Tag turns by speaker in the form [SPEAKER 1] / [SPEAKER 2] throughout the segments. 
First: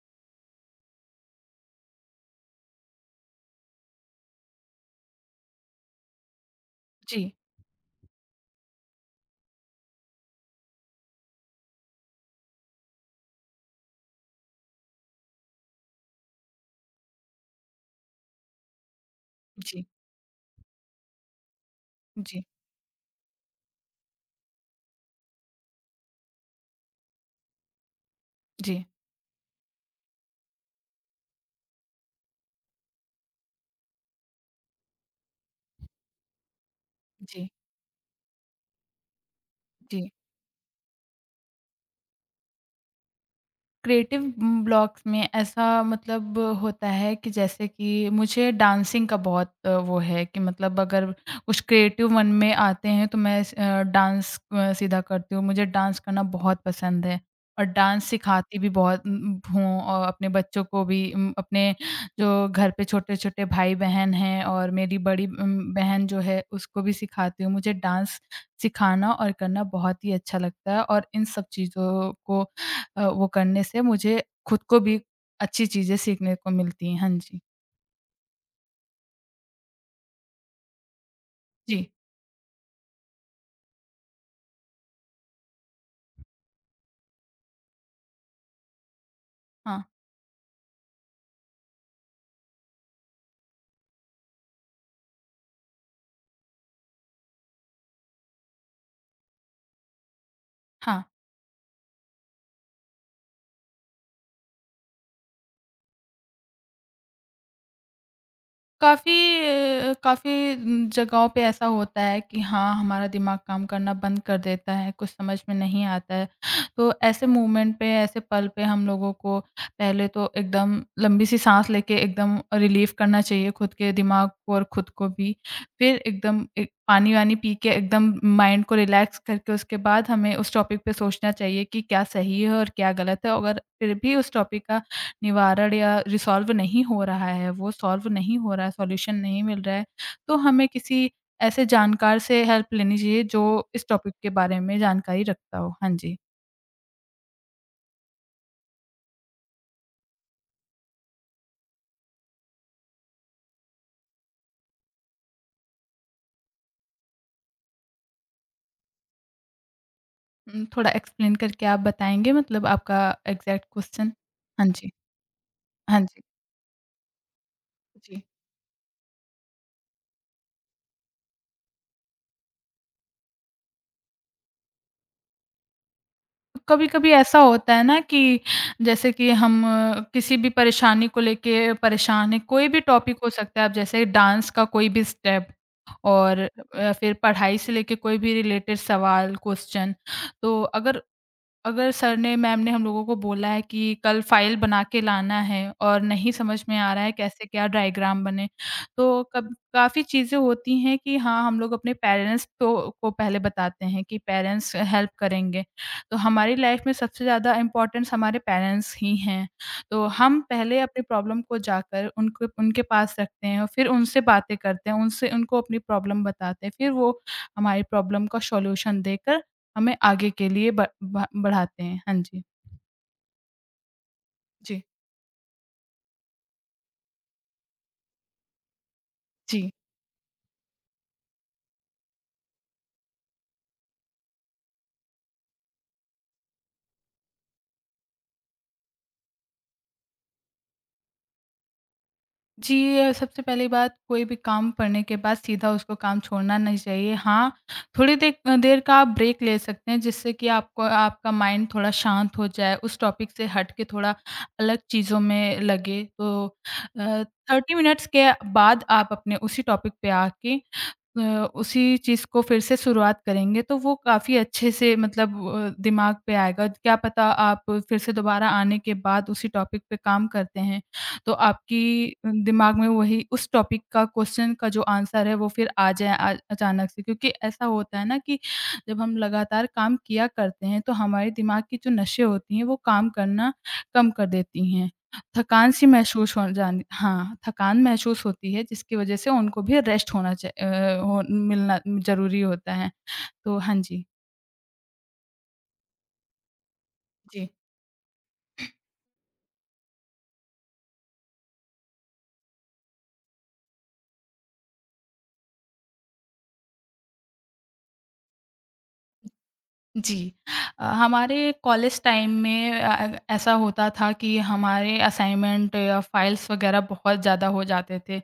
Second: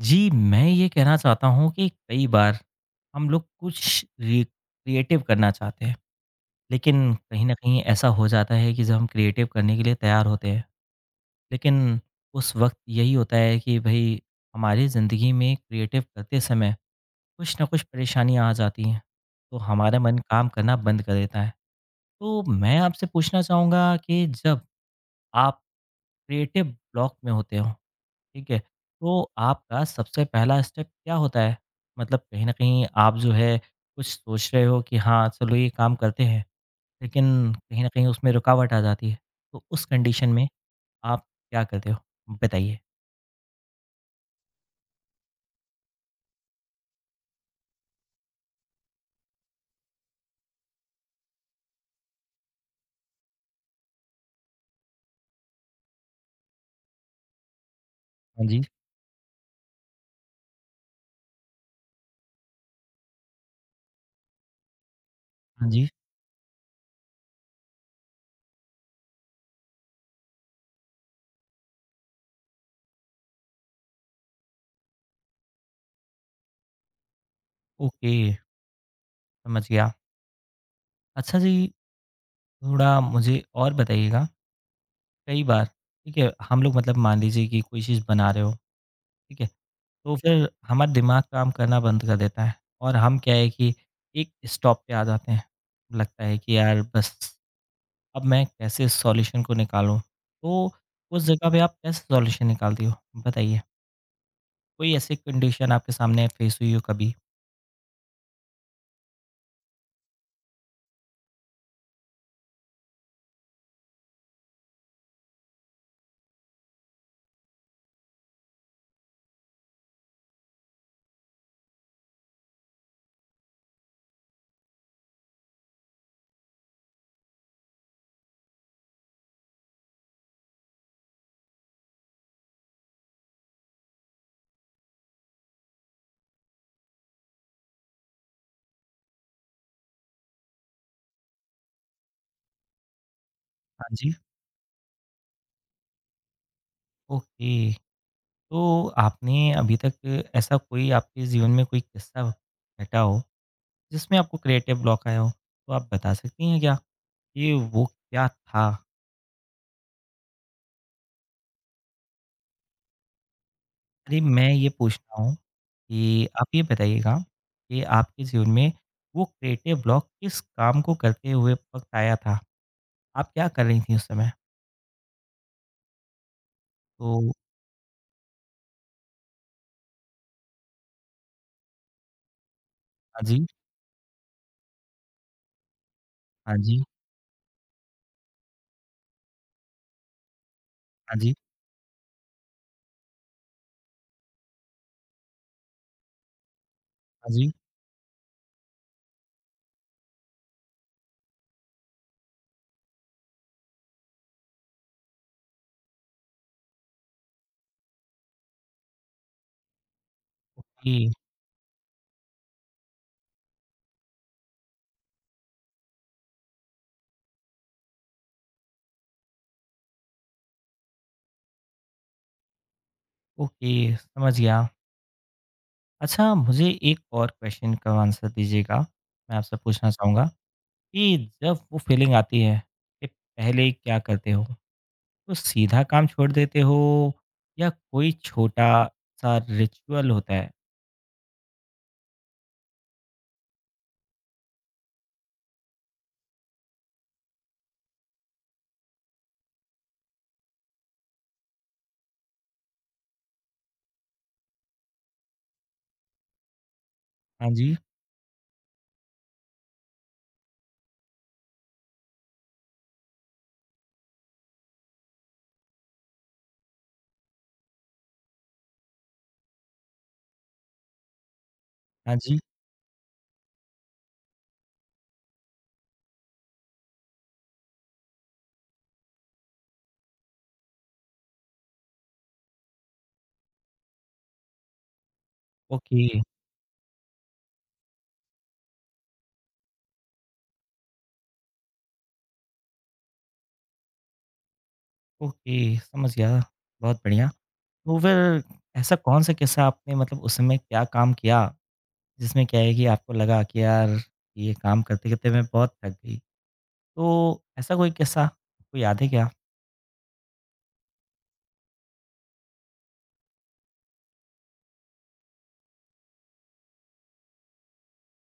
[SPEAKER 1] जी, मैं ये कहना चाहता हूँ कि कई बार हम लोग कुछ रि क्रिएटिव करना चाहते हैं, लेकिन
[SPEAKER 2] जी,
[SPEAKER 1] कहीं न कहीं ऐसा हो जाता है कि जब हम क्रिएटिव करने के लिए तैयार होते हैं, लेकिन उस वक़्त यही होता है कि भई हमारी ज़िंदगी में क्रिएटिव करते समय कुछ न कुछ परेशानियाँ आ जाती हैं, तो
[SPEAKER 2] जी,
[SPEAKER 1] हमारा मन काम करना बंद कर देता है। तो
[SPEAKER 2] जी,
[SPEAKER 1] मैं आपसे पूछना चाहूँगा कि जब आप क्रिएटिव ब्लॉक में होते हो, ठीक है।
[SPEAKER 2] जी,
[SPEAKER 1] तो आपका सबसे पहला स्टेप क्या होता है? मतलब कहीं न कहीं आप जो है कुछ सोच रहे हो कि हाँ, चलो ये काम करते हैं,
[SPEAKER 2] जी,
[SPEAKER 1] लेकिन कहीं न कहीं उसमें रुकावट आ जाती है। तो उस
[SPEAKER 2] जी।
[SPEAKER 1] कंडीशन में आप क्या करते हो? बताइए।
[SPEAKER 2] क्रिएटिव ब्लॉक्स में ऐसा मतलब होता है कि जैसे कि मुझे डांसिंग का बहुत वो है कि मतलब अगर कुछ क्रिएटिव मन में आते हैं तो मैं डांस सीधा करती हूँ। मुझे डांस करना बहुत पसंद है और डांस
[SPEAKER 1] हाँ
[SPEAKER 2] सिखाती
[SPEAKER 1] जी,
[SPEAKER 2] भी बहुत हूँ और अपने बच्चों को भी अपने जो घर पे छोटे-छोटे भाई-बहन हैं और मेरी बड़ी
[SPEAKER 1] हाँ जी।
[SPEAKER 2] बहन जो है उसको भी सिखाती हूँ। मुझे डांस सिखाना और करना बहुत ही अच्छा लगता है और इन सब चीज़ों को वो करने से मुझे खुद को भी अच्छी चीज़ें सीखने को मिलती हैं। हाँ जी।
[SPEAKER 1] ओके, समझ गया। अच्छा जी,
[SPEAKER 2] जी।
[SPEAKER 1] थोड़ा मुझे और बताइएगा, कई बार ठीक है, हम लोग मतलब मान लीजिए कि कोई चीज़ बना रहे हो, ठीक है?
[SPEAKER 2] हाँ,
[SPEAKER 1] तो फिर हमारा दिमाग काम करना बंद कर देता है और हम क्या है कि एक स्टॉप पे आ जाते हैं। लगता है कि यार बस अब मैं कैसे इस सॉल्यूशन को निकालूँ? तो
[SPEAKER 2] हाँ।
[SPEAKER 1] उस जगह पे आप कैसे सॉल्यूशन निकालती हो? बताइए। कोई ऐसी कंडीशन आपके सामने फेस हुई हो कभी?
[SPEAKER 2] काफ़ी काफ़ी जगहों पे ऐसा होता है कि हाँ, हमारा दिमाग काम करना बंद कर देता है, कुछ समझ में नहीं आता है। तो ऐसे मोमेंट पे, ऐसे पल पे हम लोगों को पहले तो एकदम लंबी-सी साँस लेके एकदम रिलीफ़ करना चाहिए खुद के दिमाग को और खुद को भी। फिर एकदम एक पानी-वानी पी के एकदम माइंड को रिलैक्स करके उसके बाद हमें उस टॉपिक पे सोचना चाहिए कि क्या सही है और क्या गलत है। अगर फिर भी उस टॉपिक का निवारण या रिसॉल्व नहीं हो रहा है, वो सॉल्व नहीं हो रहा है, सॉल्यूशन नहीं मिल रहा है, तो हमें किसी ऐसे जानकार से हेल्प लेनी चाहिए जो इस
[SPEAKER 1] हाँ जी।
[SPEAKER 2] टॉपिक के बारे में जानकारी रखता हो। हाँ जी।
[SPEAKER 1] ओके। तो आपने अभी तक ऐसा कोई आपके जीवन में कोई किस्सा घटा हो जिसमें आपको क्रिएटिव ब्लॉक आया हो? तो आप बता सकती हैं क्या कि वो क्या था?
[SPEAKER 2] थोड़ा एक्सप्लेन करके आप बताएँगे मतलब आपका एग्ज़ैक्ट क्वेश्चन?
[SPEAKER 1] अरे, मैं
[SPEAKER 2] हाँ
[SPEAKER 1] ये
[SPEAKER 2] जी,
[SPEAKER 1] पूछ रहा हूँ
[SPEAKER 2] हाँ जी,
[SPEAKER 1] कि आप ये बताइएगा कि
[SPEAKER 2] जी।
[SPEAKER 1] आपके जीवन में वो क्रिएटिव ब्लॉक किस काम को करते हुए वक़्त आया था? आप क्या कर रही थीं उस समय?
[SPEAKER 2] कभी-कभी
[SPEAKER 1] तो
[SPEAKER 2] ऐसा होता है ना कि जैसे कि हम किसी भी परेशानी को लेके परेशान हैं, कोई भी टॉपिक
[SPEAKER 1] हाँ
[SPEAKER 2] हो
[SPEAKER 1] जी,
[SPEAKER 2] सकता है, अब जैसे डांस का कोई भी स्टेप। और
[SPEAKER 1] हाँ जी,
[SPEAKER 2] फिर पढ़ाई से लेके कोई भी रिलेटेड सवाल, क्वेश्चन तो अगर
[SPEAKER 1] हाँ जी,
[SPEAKER 2] अगर सर ने मैम ने हम लोगों को बोला है कि कल फ़ाइल बना के लाना है और नहीं समझ में आ रहा है
[SPEAKER 1] हाँ
[SPEAKER 2] कैसे
[SPEAKER 1] जी।
[SPEAKER 2] क्या डायग्राम बने, तो कब काफ़ी चीज़ें होती हैं कि हाँ, हम लोग अपने पेरेंट्स तो को पहले बताते हैं कि पेरेंट्स हेल्प करेंगे। तो हमारी लाइफ़ में सबसे ज़्यादा इम्पोर्टेंस हमारे पेरेंट्स ही हैं। तो हम पहले
[SPEAKER 1] ओके,
[SPEAKER 2] अपनी प्रॉब्लम को जाकर उनको उनके पास रखते हैं और फिर उनसे बातें करते हैं, उनसे उनको अपनी प्रॉब्लम बताते हैं। फिर वो हमारी प्रॉब्लम का सॉल्यूशन देकर हमें आगे के लिए ब ब बढ़ाते हैं। हाँ जी।
[SPEAKER 1] ओके, समझ गया।
[SPEAKER 2] जी।
[SPEAKER 1] अच्छा मुझे एक और क्वेश्चन का आंसर दीजिएगा, मैं आपसे
[SPEAKER 2] जी।
[SPEAKER 1] पूछना चाहूँगा कि जब वो फ़ीलिंग आती है कि पहले क्या करते हो? तो सीधा काम छोड़ देते हो या कोई छोटा-सा रिचुअल होता है?
[SPEAKER 2] जी, सबसे पहली बात कोई भी काम पड़ने के बाद सीधा उसको काम छोड़ना नहीं चाहिए। हाँ, थोड़ी देर का आप ब्रेक ले सकते हैं जिससे कि आपको आपका माइंड थोड़ा शांत हो जाए, उस टॉपिक से हट के थोड़ा अलग चीज़ों में लगे। तो अ,
[SPEAKER 1] हाँ जी।
[SPEAKER 2] 30 मिनट्स के बाद आप अपने उसी टॉपिक पे आके अ, उसी चीज़ को फिर से शुरुआत करेंगे, तो वो काफ़ी अच्छे से मतलब दिमाग पे आएगा। क्या पता आप फिर से दोबारा आने के बाद उसी टॉपिक पे काम करते हैं, तो आपकी
[SPEAKER 1] हाँ जी।
[SPEAKER 2] दिमाग में वही उस टॉपिक का क्वेश्चन का जो आंसर है वो फिर आ जाए अचानक से। क्योंकि ऐसा होता है ना कि जब हम लगातार काम किया करते हैं, तो हमारे दिमाग की जो नसें होती हैं, वो काम करना कम कर देती हैं। थकान सी
[SPEAKER 1] ओके,
[SPEAKER 2] महसूस हो जानी हाँ, थकान महसूस होती है जिसकी वजह से उनको भी रेस्ट हो मिलना ज़रूरी होता है। तो हाँ जी।
[SPEAKER 1] ओके समझ गया, बहुत बढ़िया।
[SPEAKER 2] जी।
[SPEAKER 1] तो फिर ऐसा कौन सा किस्सा आपने मतलब उस समय क्या काम किया, जिसमें क्या है कि आपको लगा कि यार ये काम करते-करते मैं बहुत थक गई? तो ऐसा कोई किस्सा आपको याद है क्या?
[SPEAKER 2] जी। हमारे कॉलेज टाइम में ऐसा होता था कि हमारे असाइनमेंट या फाइल्स वगैरह बहुत ज़्यादा हो जाते थे।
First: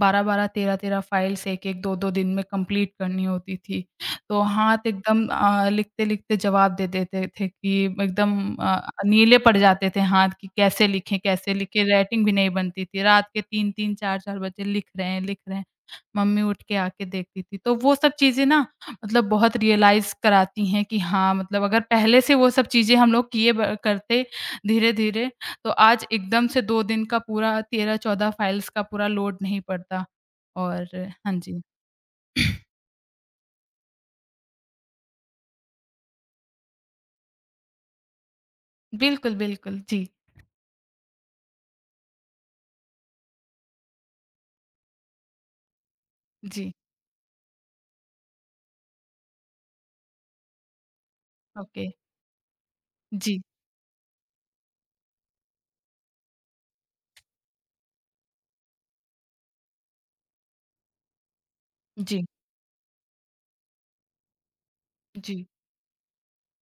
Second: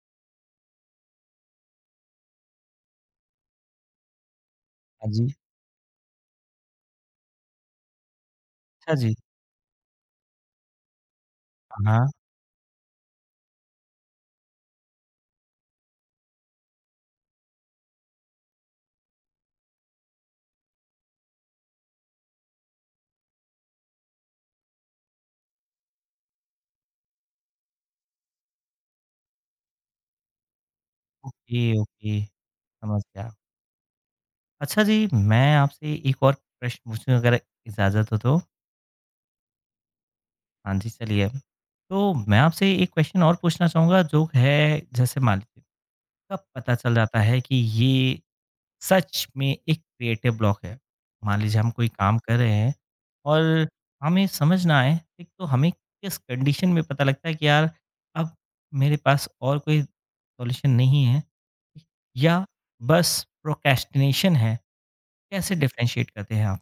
[SPEAKER 2] 12-12, 13-13 फाइल्स 1-1, 2-2 दिन में कंप्लीट करनी होती थी। तो हाथ
[SPEAKER 1] हाँ जी।
[SPEAKER 2] एकदम लिखते-लिखते जवाब दे देते थे कि एकदम
[SPEAKER 1] अच्छा जी।
[SPEAKER 2] नीले पड़ जाते थे हाथ कि कैसे लिखें, कैसे लिखें?
[SPEAKER 1] हाँ,
[SPEAKER 2] राइटिंग भी नहीं बनती थी। रात के 3-3, 4-4 बजे लिख रहे हैं, लिख रहे हैं। मम्मी उठ के आके देखती थी। तो वो सब चीज़ें ना मतलब बहुत रियलाइज़ कराती हैं कि हाँ, मतलब अगर पहले से वो सब चीज़ें हम लोग किए ब करते धीरे-धीरे, तो आज एकदम से 2 दिन का पूरा 13-14 फाइल्स का पूरा लोड नहीं पड़ता। और हाँ
[SPEAKER 1] ओके,
[SPEAKER 2] जी।
[SPEAKER 1] ओके समझ गया। अच्छा जी, मैं आपसे एक और प्रश्न पूछूँ अगर इजाज़त हो तो?
[SPEAKER 2] बिल्कुल, बिल्कुल। जी,
[SPEAKER 1] हाँ जी, चलिए। तो मैं आपसे एक क्वेश्चन और पूछना चाहूँगा जो है जैसे मान लीजिए तब
[SPEAKER 2] जी।
[SPEAKER 1] पता चल जाता है कि ये सच में एक क्रिएटिव ब्लॉक है। मान लीजिए हम
[SPEAKER 2] ओके।
[SPEAKER 1] कोई काम कर रहे हैं
[SPEAKER 2] जी,
[SPEAKER 1] और हमें समझ ना आए, एक तो हमें किस कंडीशन में पता लगता है कि यार अब मेरे पास और कोई सॉल्यूशन नहीं है
[SPEAKER 2] जी,
[SPEAKER 1] या बस प्रोक्रेस्टिनेशन है,
[SPEAKER 2] जी।
[SPEAKER 1] कैसे डिफरेंशिएट करते हैं आप?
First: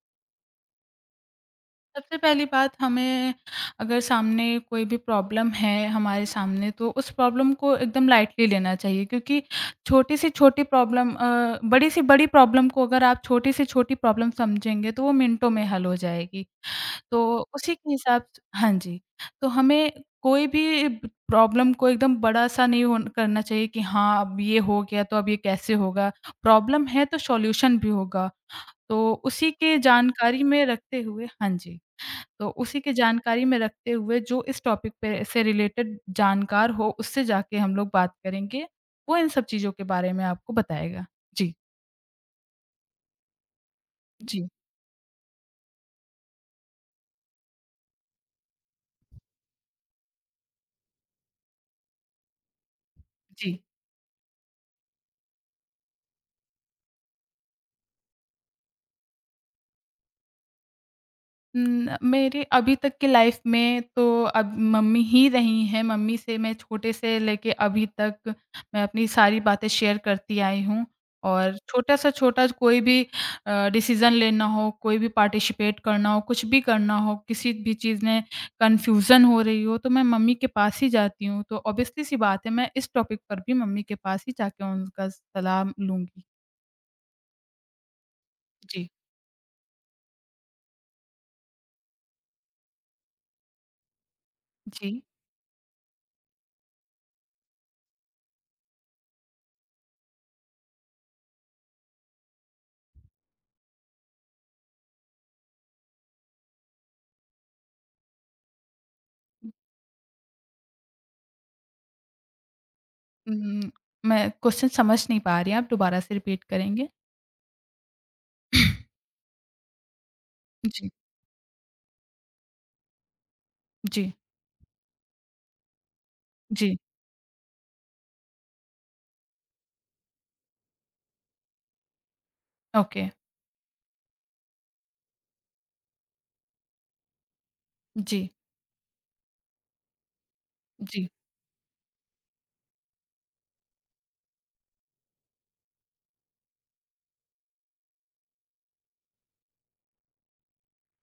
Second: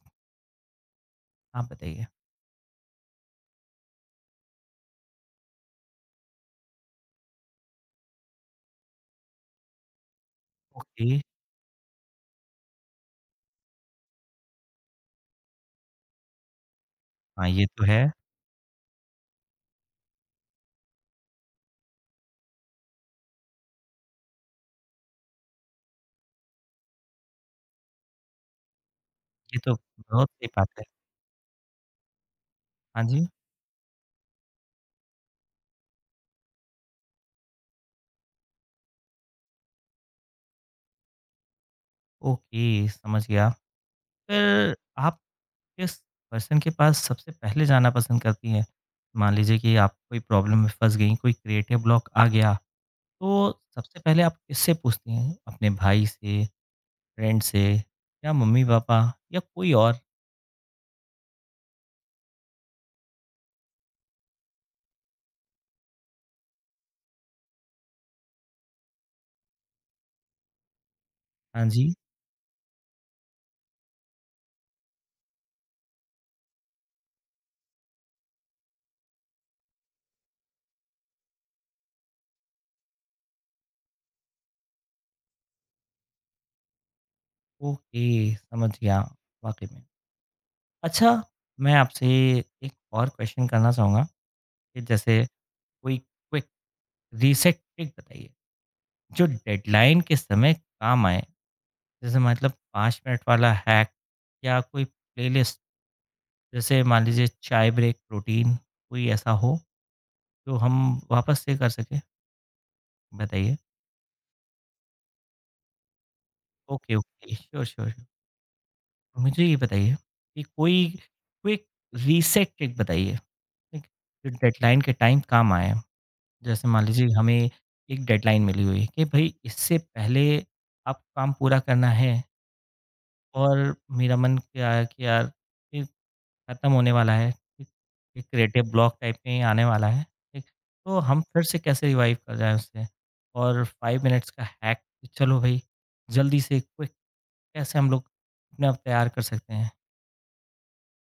[SPEAKER 1] आप बताइए?
[SPEAKER 2] सबसे पहली बात हमें अगर सामने कोई भी प्रॉब्लम है हमारे सामने तो उस प्रॉब्लम को एकदम लाइटली लेना चाहिए क्योंकि छोटी सी छोटी प्रॉब्लम
[SPEAKER 1] ओके,
[SPEAKER 2] बड़ी सी बड़ी प्रॉब्लम को अगर आप छोटी से छोटी प्रॉब्लम समझेंगे तो वो मिनटों में हल हो जाएगी। तो
[SPEAKER 1] हाँ, ये
[SPEAKER 2] उसी
[SPEAKER 1] तो
[SPEAKER 2] के
[SPEAKER 1] है।
[SPEAKER 2] हिसाब स हाँ जी। तो हमें कोई भी प्रॉब्लम को एकदम बड़ा-सा नहीं होन करना चाहिए कि हाँ, अब ये हो गया तो अब ये कैसे होगा? प्रॉब्लम है तो सॉल्यूशन भी होगा। तो उसी
[SPEAKER 1] ये तो
[SPEAKER 2] के
[SPEAKER 1] बहुत
[SPEAKER 2] जानकारी
[SPEAKER 1] सही
[SPEAKER 2] में
[SPEAKER 1] बात है।
[SPEAKER 2] रखते हुए हाँ जी। तो उसी के
[SPEAKER 1] हाँ जी,
[SPEAKER 2] जानकारी में रखते हुए जो इस टॉपिक पे से रिलेटेड जानकार हो, उससे जाके हम लोग बात करेंगे। वो इन सब चीज़ों के बारे में आपको बताएगा। जी,
[SPEAKER 1] ओके समझ गया।
[SPEAKER 2] जी,
[SPEAKER 1] फिर आप किस पर्सन के पास सबसे पहले जाना पसंद करती हैं? मान लीजिए कि आप कोई प्रॉब्लम में फँस गईं, कोई क्रिएटिव ब्लॉक आ गया, तो
[SPEAKER 2] जी।
[SPEAKER 1] सबसे पहले आप किससे पूछती हैं? अपने भाई से, फ्रेंड से या मम्मी-पापा या कोई और?
[SPEAKER 2] न मेरे अभी तक की लाइफ में तो अब मम्मी ही रही हैं, मम्मी से मैं छोटे से लेके अभी तक मैं अपनी सारी बातें शेयर करती आई हूँ और
[SPEAKER 1] हाँ जी,
[SPEAKER 2] छोटा से छोटा कोई भी डिसीज़न लेना हो, कोई भी पार्टिसिपेट करना हो, कुछ भी करना हो, किसी भी चीज़ में कन्फ्यूज़न हो रही हो, तो मैं मम्मी के पास ही जाती हूँ। तो ऑब्वियसली सी बात है मैं इस टॉपिक पर भी मम्मी के पास ही जाके उनका सलाह लूँगी।
[SPEAKER 1] ओके, समझ
[SPEAKER 2] जी।
[SPEAKER 1] गया वाक़ई में। अच्छा, मैं आपसे एक और क्वेश्चन करना चाहूँगा कि
[SPEAKER 2] जी।
[SPEAKER 1] जैसे कोई क्विक रीसेट ट्रिक बताइए, जो डेडलाइन के समय काम आए? जैसे मतलब 5 मिनट वाला हैक या कोई प्लेलिस्ट? जैसे मान लीजिए चाय ब्रेक प्रोटीन कोई ऐसा हो जो हम वापस से कर सकें? बताइए।
[SPEAKER 2] उम, मैं क्वेश्चन समझ नहीं पा रही, आप दोबारा से रिपीट करेंगे?
[SPEAKER 1] Okay, okay. Sure, sure, sure. मुझे ये बताइए कि कोई
[SPEAKER 2] जी,
[SPEAKER 1] क्विक रीसेट ट्रिक बताइए, ठीक?
[SPEAKER 2] जी,
[SPEAKER 1] जो डेडलाइन के टाइम काम आए। जैसे
[SPEAKER 2] जी,
[SPEAKER 1] मान लीजिए हमें एक डेडलाइन मिली हुई है कि भई इससे पहले आप काम पूरा करना है
[SPEAKER 2] ओके,
[SPEAKER 1] और मेरा मन क्या है कि यार खत्म होने वाला है, ठीक? एक
[SPEAKER 2] जी,
[SPEAKER 1] क्रिएटिव ब्लॉक टाइप में ही आने वाला है, ठीक? तो
[SPEAKER 2] जी।
[SPEAKER 1] हम फिर से कैसे रिवाइव कर जाएँ उससे और 5 मिनट्स का हैक कि चलो भई, जल्दी से क्विक कैसे हम लोग अपने आप तैयार कर सकते हैं?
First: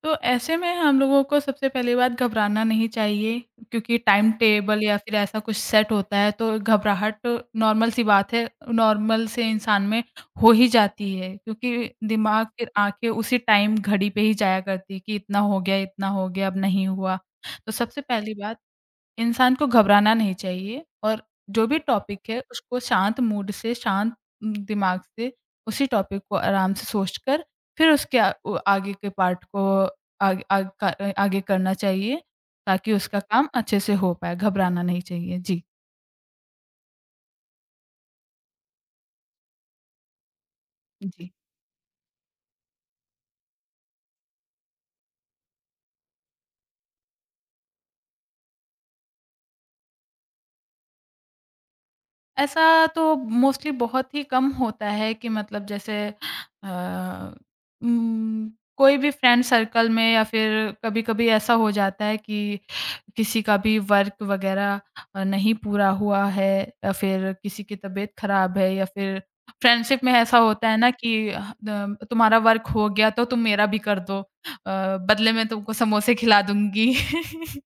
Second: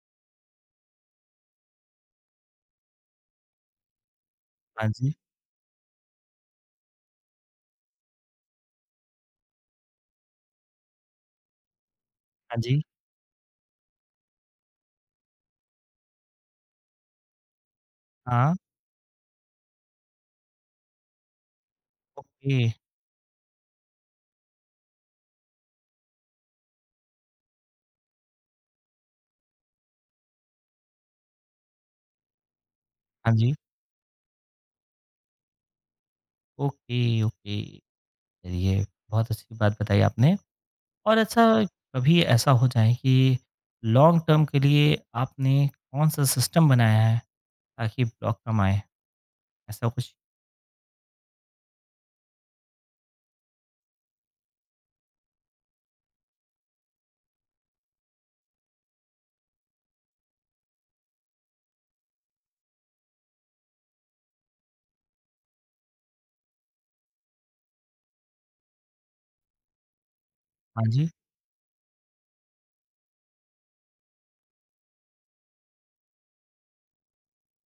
[SPEAKER 2] तो ऐसे में हम लोगों को सबसे पहली बात घबराना नहीं चाहिए क्योंकि टाइम टेबल
[SPEAKER 1] हाँ
[SPEAKER 2] या
[SPEAKER 1] जी,
[SPEAKER 2] फिर ऐसा कुछ सेट होता है तो घबराहट नॉर्मल सी बात है, नॉर्मल से इंसान में हो ही जाती है क्योंकि दिमाग
[SPEAKER 1] हाँ
[SPEAKER 2] फिर
[SPEAKER 1] जी,
[SPEAKER 2] आके उसी टाइम घड़ी पे ही जाया करती है कि इतना हो गया, अब नहीं हुआ। तो सबसे पहली
[SPEAKER 1] हाँ,
[SPEAKER 2] बात इंसान को घबराना नहीं चाहिए और जो भी टॉपिक है
[SPEAKER 1] ओके,
[SPEAKER 2] उसको शांत मूड से, शांत दिमाग से उसी टॉपिक को आराम से सोचकर फिर उसके अ, उ आगे के पार्ट को आग आग का अ, आगे करना चाहिए ताकि उसका
[SPEAKER 1] हाँ
[SPEAKER 2] काम
[SPEAKER 1] जी,
[SPEAKER 2] अच्छे से हो पाए, घबराना नहीं चाहिए। जी,
[SPEAKER 1] ओके, ओके। चलिए, बहुत अच्छी बात बताई आपने और
[SPEAKER 2] जी।
[SPEAKER 1] अच्छा कभी ऐसा हो जाए कि लॉन्ग टर्म के लिए आपने कौन-सा सिस्टम बनाया है ताकि ब्लॉक कम आए? ऐसा कुछ?
[SPEAKER 2] ऐसा तो मोस्टली बहुत ही कम होता है कि मतलब जैसे अ, उम, कोई भी फ्रेंड सर्कल में या फिर कभी-कभी ऐसा हो जाता है कि किसी का भी वर्क वगैरह नहीं पूरा हुआ है या फिर किसी की तबीयत खराब है या फिर फ्रेंडशिप में ऐसा होता है
[SPEAKER 1] हाँ
[SPEAKER 2] ना
[SPEAKER 1] जी,
[SPEAKER 2] कि ह द तुम्हारा वर्क हो गया तो तुम मेरा भी कर दो बदले में तुमको समोसे खिला दूँगी।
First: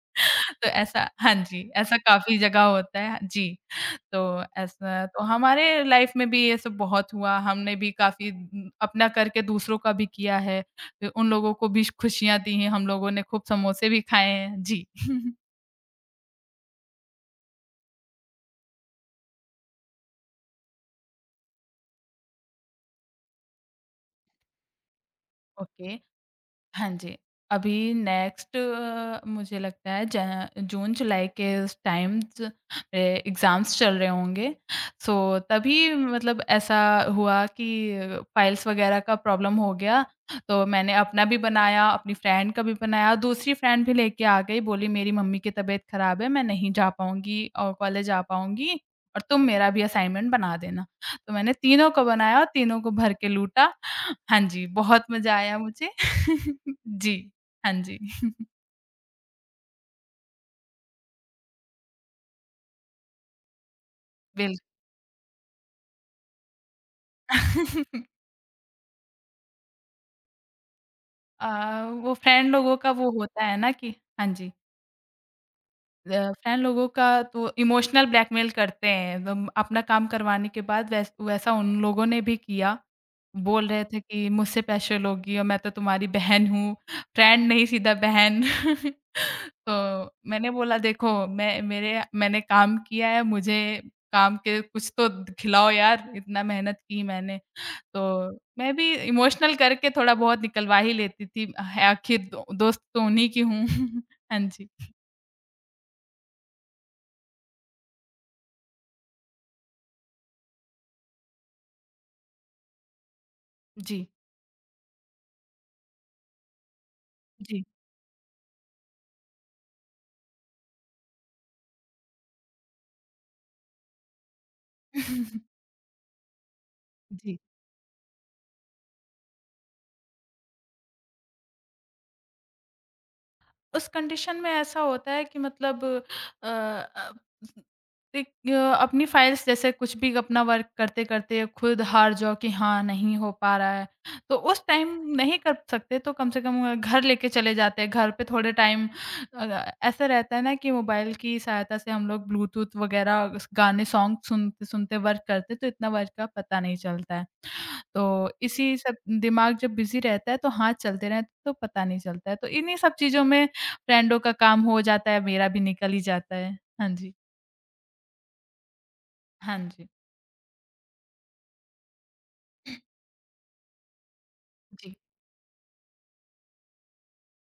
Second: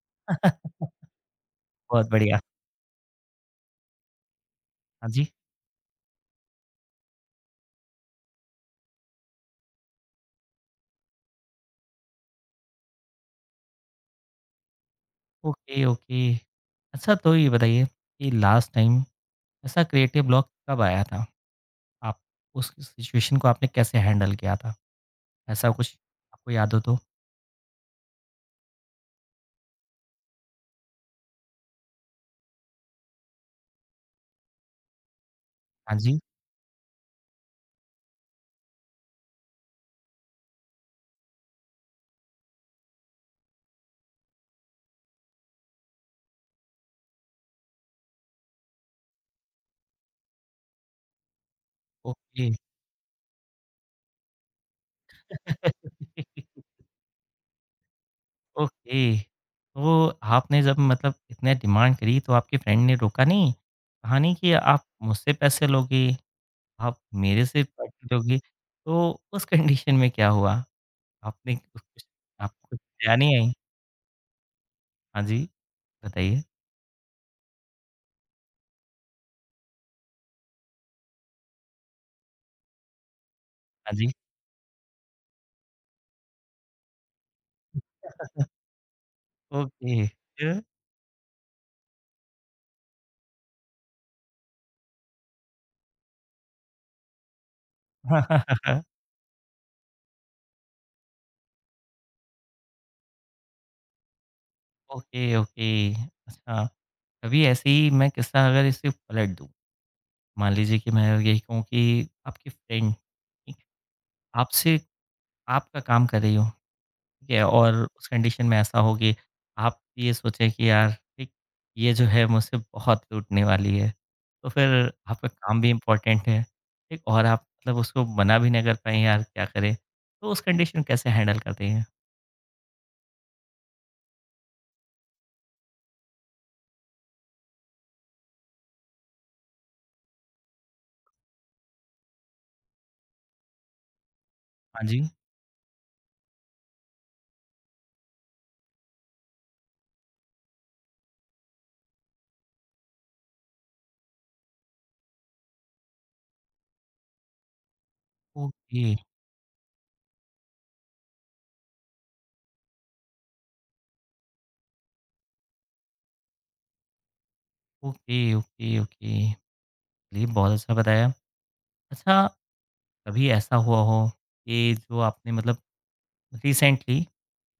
[SPEAKER 2] तो ऐसा हाँ जी, ऐसा
[SPEAKER 1] बहुत
[SPEAKER 2] काफ़ी
[SPEAKER 1] बढ़िया।
[SPEAKER 2] जगह होता है। हाँ जी। तो ऐसा
[SPEAKER 1] हाँ
[SPEAKER 2] तो
[SPEAKER 1] जी।
[SPEAKER 2] हमारे लाइफ में भी ये सब बहुत हुआ, हमने भी काफ़ी अपना करके दूसरों का भी किया है। फिर उन लोगों को भी खुशियाँ दी हैं, हम लोगों ने खूब समोसे भी खाए हैं। जी।
[SPEAKER 1] Okay, okay. अच्छा तो ये बताइए कि लास्ट टाइम ऐसा क्रिएटिव ब्लॉक कब आया था? आप उस सिचुएशन को आपने कैसे हैंडल किया था? ऐसा कुछ
[SPEAKER 2] ओके।
[SPEAKER 1] आपको याद हो
[SPEAKER 2] हाँ
[SPEAKER 1] तो?
[SPEAKER 2] जी। अभी नेक्स्ट मुझे लगता है ज जून-जुलाई के उस टाइम ज ए एग्ज़ाम्स चल रहे होंगे। सो तभी
[SPEAKER 1] हाँ जी।
[SPEAKER 2] मतलब ऐसा हुआ कि फ़ाइल्स वग़ैरह का प्रॉब्लम हो गया, तो मैंने अपना भी बनाया, अपनी फ्रेंड का भी बनाया, दूसरी फ्रेंड भी लेके आ गई, बोली मेरी मम्मी की तबीयत ख़राब है, मैं नहीं जा पाऊँगी और कॉलेज आ पाऊँगी और तुम मेरा भी असाइनमेंट बना देना। तो मैंने तीनों को बनाया और
[SPEAKER 1] ओके।
[SPEAKER 2] तीनों को भर के लूटा। हाँ जी, बहुत मज़ा आया मुझे जी। हाँ जी।
[SPEAKER 1] ओके। तो आपने जब मतलब इतने डिमांड करी तो आपके फ्रेंड ने रोका नहीं? कहा नहीं कि
[SPEAKER 2] बिल
[SPEAKER 1] आप मुझसे पैसे लोगे, आप
[SPEAKER 2] अ,
[SPEAKER 1] मेरे से पैसे लोगे? तो उस कंडीशन में क्या हुआ? आपने कुछ
[SPEAKER 2] वो फ्रेंड
[SPEAKER 1] आपको
[SPEAKER 2] लोगों
[SPEAKER 1] कुछ
[SPEAKER 2] का वो
[SPEAKER 1] दया नहीं
[SPEAKER 2] होता
[SPEAKER 1] आई?
[SPEAKER 2] है ना कि हाँ जी।
[SPEAKER 1] हाँ जी,
[SPEAKER 2] अ,
[SPEAKER 1] बताइए।
[SPEAKER 2] फ्रेंड लोगों का तो इमोशनल ब्लैकमेल करते हैं। दम अपना काम करवाने के बाद वैसा उन लोगों ने भी किया। बोल रहे
[SPEAKER 1] हाँ
[SPEAKER 2] थे
[SPEAKER 1] जी,
[SPEAKER 2] कि मुझसे पैसे लोगी और मैं तो तुम्हारी बहन हूँ, फ्रेंड नहीं सीधा बहन। तो
[SPEAKER 1] ओके
[SPEAKER 2] मैंने
[SPEAKER 1] फिर?
[SPEAKER 2] बोला देखो मैंने काम किया है, मुझे काम के कुछ तो खिलाओ यार, इतना मेहनत की मैंने। तो मैं भी इमोशनल करके थोड़ा बहुत निकलवा ही लेती थी। है आखिर दो दोस्त तो उन्हीं की हूँ। हाँ जी।
[SPEAKER 1] ओके, ओके अच्छा, कभी ऐसे ही मैं किस्सा अगर इसे पलट दूँ, मान लीजिए कि मैं यही कहूँ कि आपकी फ्रेंड ठीक,
[SPEAKER 2] जी।
[SPEAKER 1] आपसे आपका काम कर रही हो, ठीक है?
[SPEAKER 2] जी।
[SPEAKER 1] और उस कंडीशन में ऐसा हो कि आप ये सोचें कि यार ठीक, ये जो है मुझसे बहुत लूटने वाली है, तो फिर आपका काम भी इम्पोर्टेंट है, ठीक? और
[SPEAKER 2] जी।
[SPEAKER 1] आप मतलब उसको मना भी नहीं कर पाएँ यार क्या करें? तो उस कंडीशन कैसे हैंडल करते हैं?
[SPEAKER 2] उस कंडीशन में ऐसा होता है कि मतलब अ अ, एक अपनी फाइल्स जैसे कुछ भी अपना वर्क करते-करते खुद हार जाओ कि हाँ, नहीं हो पा रहा है। तो उस
[SPEAKER 1] हाँ
[SPEAKER 2] टाइम
[SPEAKER 1] जी,
[SPEAKER 2] नहीं कर सकते तो कम से कम घर लेके चले जाते हैं। घर पे थोड़े टाइम ऐसा रहता है ना कि मोबाइल की सहायता से हम लोग ब्लूटूथ वगैरह गाने सॉन्ग सुनते-सुनते वर्क करते तो इतना वर्क का पता नहीं चलता है। तो इसी
[SPEAKER 1] ओके।
[SPEAKER 2] सब दिमाग जब बिज़ी रहता है तो हाथ चलते रहते हैं, तो पता नहीं चलता है। तो इन्हीं सब चीज़ों में फ्रेंडों का काम हो जाता है, मेरा भी निकल ही जाता है। हाँ जी,
[SPEAKER 1] ओके, ओके, ओके।
[SPEAKER 2] हाँ जी।
[SPEAKER 1] चलिए बहुत अच्छा बताया। अच्छा, कभी ऐसा हुआ हो कि
[SPEAKER 2] जी,
[SPEAKER 1] जो आपने मतलब रिसेंटली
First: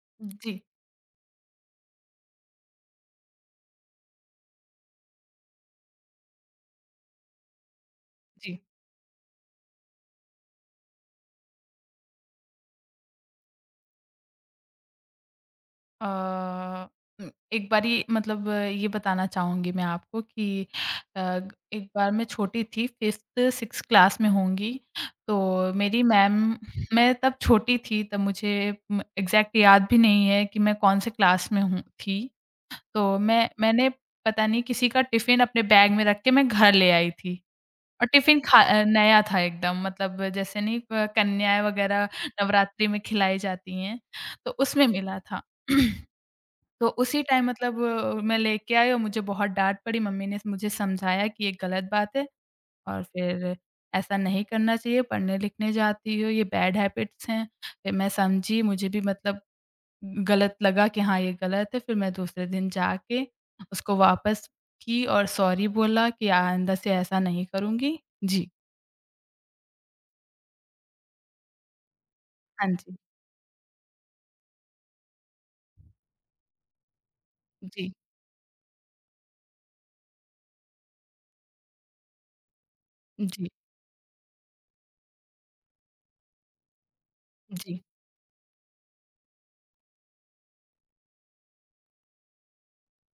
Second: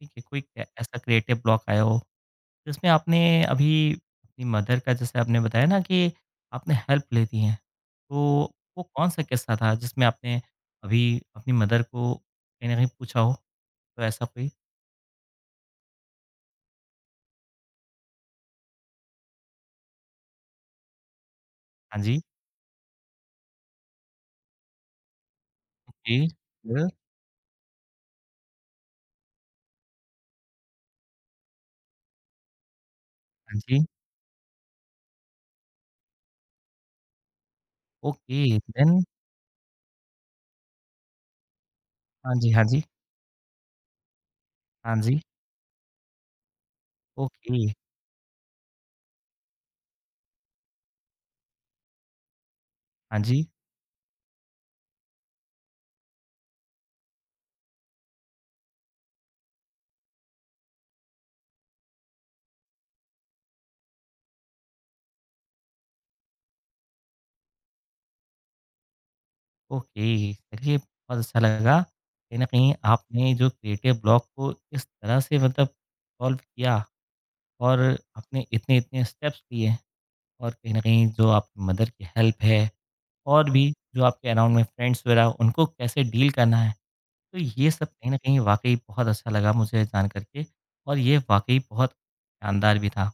[SPEAKER 1] ठीक है, कोई
[SPEAKER 2] जी,
[SPEAKER 1] ए ऐसा क्रिएटिव ब्लॉक आया हो, जिसमें आपने अभी अपनी मदर का जैसे आपने बताया ना कि आपने हेल्प लेती हैं, तो
[SPEAKER 2] जी।
[SPEAKER 1] वो कौन-सा किस्सा था जिसमें आपने अभी अपनी मदर को कहीं न कहीं पूछा हो? तो ऐसा कोई?
[SPEAKER 2] अ, एक बारी मतलब ये बताना चाहूँगी मैं आपको कि अ, एक
[SPEAKER 1] हाँ
[SPEAKER 2] बार
[SPEAKER 1] जी,
[SPEAKER 2] मैं छोटी थी 5th 6th क्लास में होंगी, तो मेरी
[SPEAKER 1] ओके,
[SPEAKER 2] मैम
[SPEAKER 1] फिर?
[SPEAKER 2] मैं तब छोटी थी तब मुझे एग्ज़ैक्ट याद भी नहीं है कि मैं कौन से क्लास में थी। तो मैं
[SPEAKER 1] हाँ जी,
[SPEAKER 2] मैंने पता नहीं किसी का टिफ़िन अपने बैग में रख के मैं घर ले आई थी और
[SPEAKER 1] ओके,
[SPEAKER 2] टिफ़िन
[SPEAKER 1] देन?
[SPEAKER 2] नया था एकदम मतलब जैसे नहीं क कन्याएँ वग़ैरह
[SPEAKER 1] हाँ जी, हाँ जी,
[SPEAKER 2] नवरात्रि में खिलाई जाती हैं, तो उसमें
[SPEAKER 1] हाँ जी,
[SPEAKER 2] मिला था। तो उसी टाइम
[SPEAKER 1] ओके,
[SPEAKER 2] मतलब मैं लेके आई और मुझे बहुत डाँट पड़ी, मम्मी ने मुझे समझाया कि ये गलत बात है और
[SPEAKER 1] हाँ जी।
[SPEAKER 2] फिर ऐसा नहीं करना चाहिए, पढ़ने-लिखने जाती हो, ये बैड हैबिट्स हैं। फिर मैं समझी, मुझे भी मतलब गलत लगा कि हाँ, ये गलत है, फिर मैं दूसरे दिन जाके उसको वापस की और सॉरी बोला कि आइंदा से ऐसा नहीं करूँगी। जी।
[SPEAKER 1] ओके, चलिए बहुत अच्छा लगा। कहीं न
[SPEAKER 2] हाँ
[SPEAKER 1] कहीं
[SPEAKER 2] जी।
[SPEAKER 1] आपने जो क्रिएटिव ब्लॉक को इस तरह से मतलब सॉल्व किया और
[SPEAKER 2] जी,
[SPEAKER 1] आपने इतने-इतने स्टेप्स लिए और कहीं न कहीं जो आपकी मदर की हेल्प है
[SPEAKER 2] जी,
[SPEAKER 1] और भी जो आपके अराउंड में फ्रेंड्स वगैरह उनको कैसे डील करना है। तो ये
[SPEAKER 2] जी,
[SPEAKER 1] सब कहीं न कहीं वाक़ई बहुत अच्छा लगा मुझे जान कर के और ये वाक़ई बहुत शानदार भी था।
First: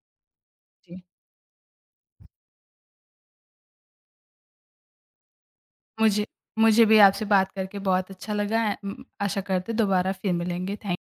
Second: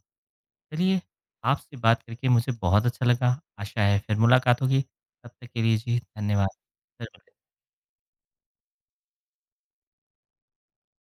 [SPEAKER 2] जी।
[SPEAKER 1] चलिए, आपसे बात करके मुझे बहुत अच्छा लगा। आशा है फिर मुलाकात होगी। तब तक के लिए जी
[SPEAKER 2] मुझे
[SPEAKER 1] धन्यवाद।
[SPEAKER 2] मुझे भी
[SPEAKER 1] फिर
[SPEAKER 2] आपसे
[SPEAKER 1] मिलें।
[SPEAKER 2] बात करके बहुत अच्छा लगा। आशा करते हैं दोबारा फिर मिलेंगे। थैंक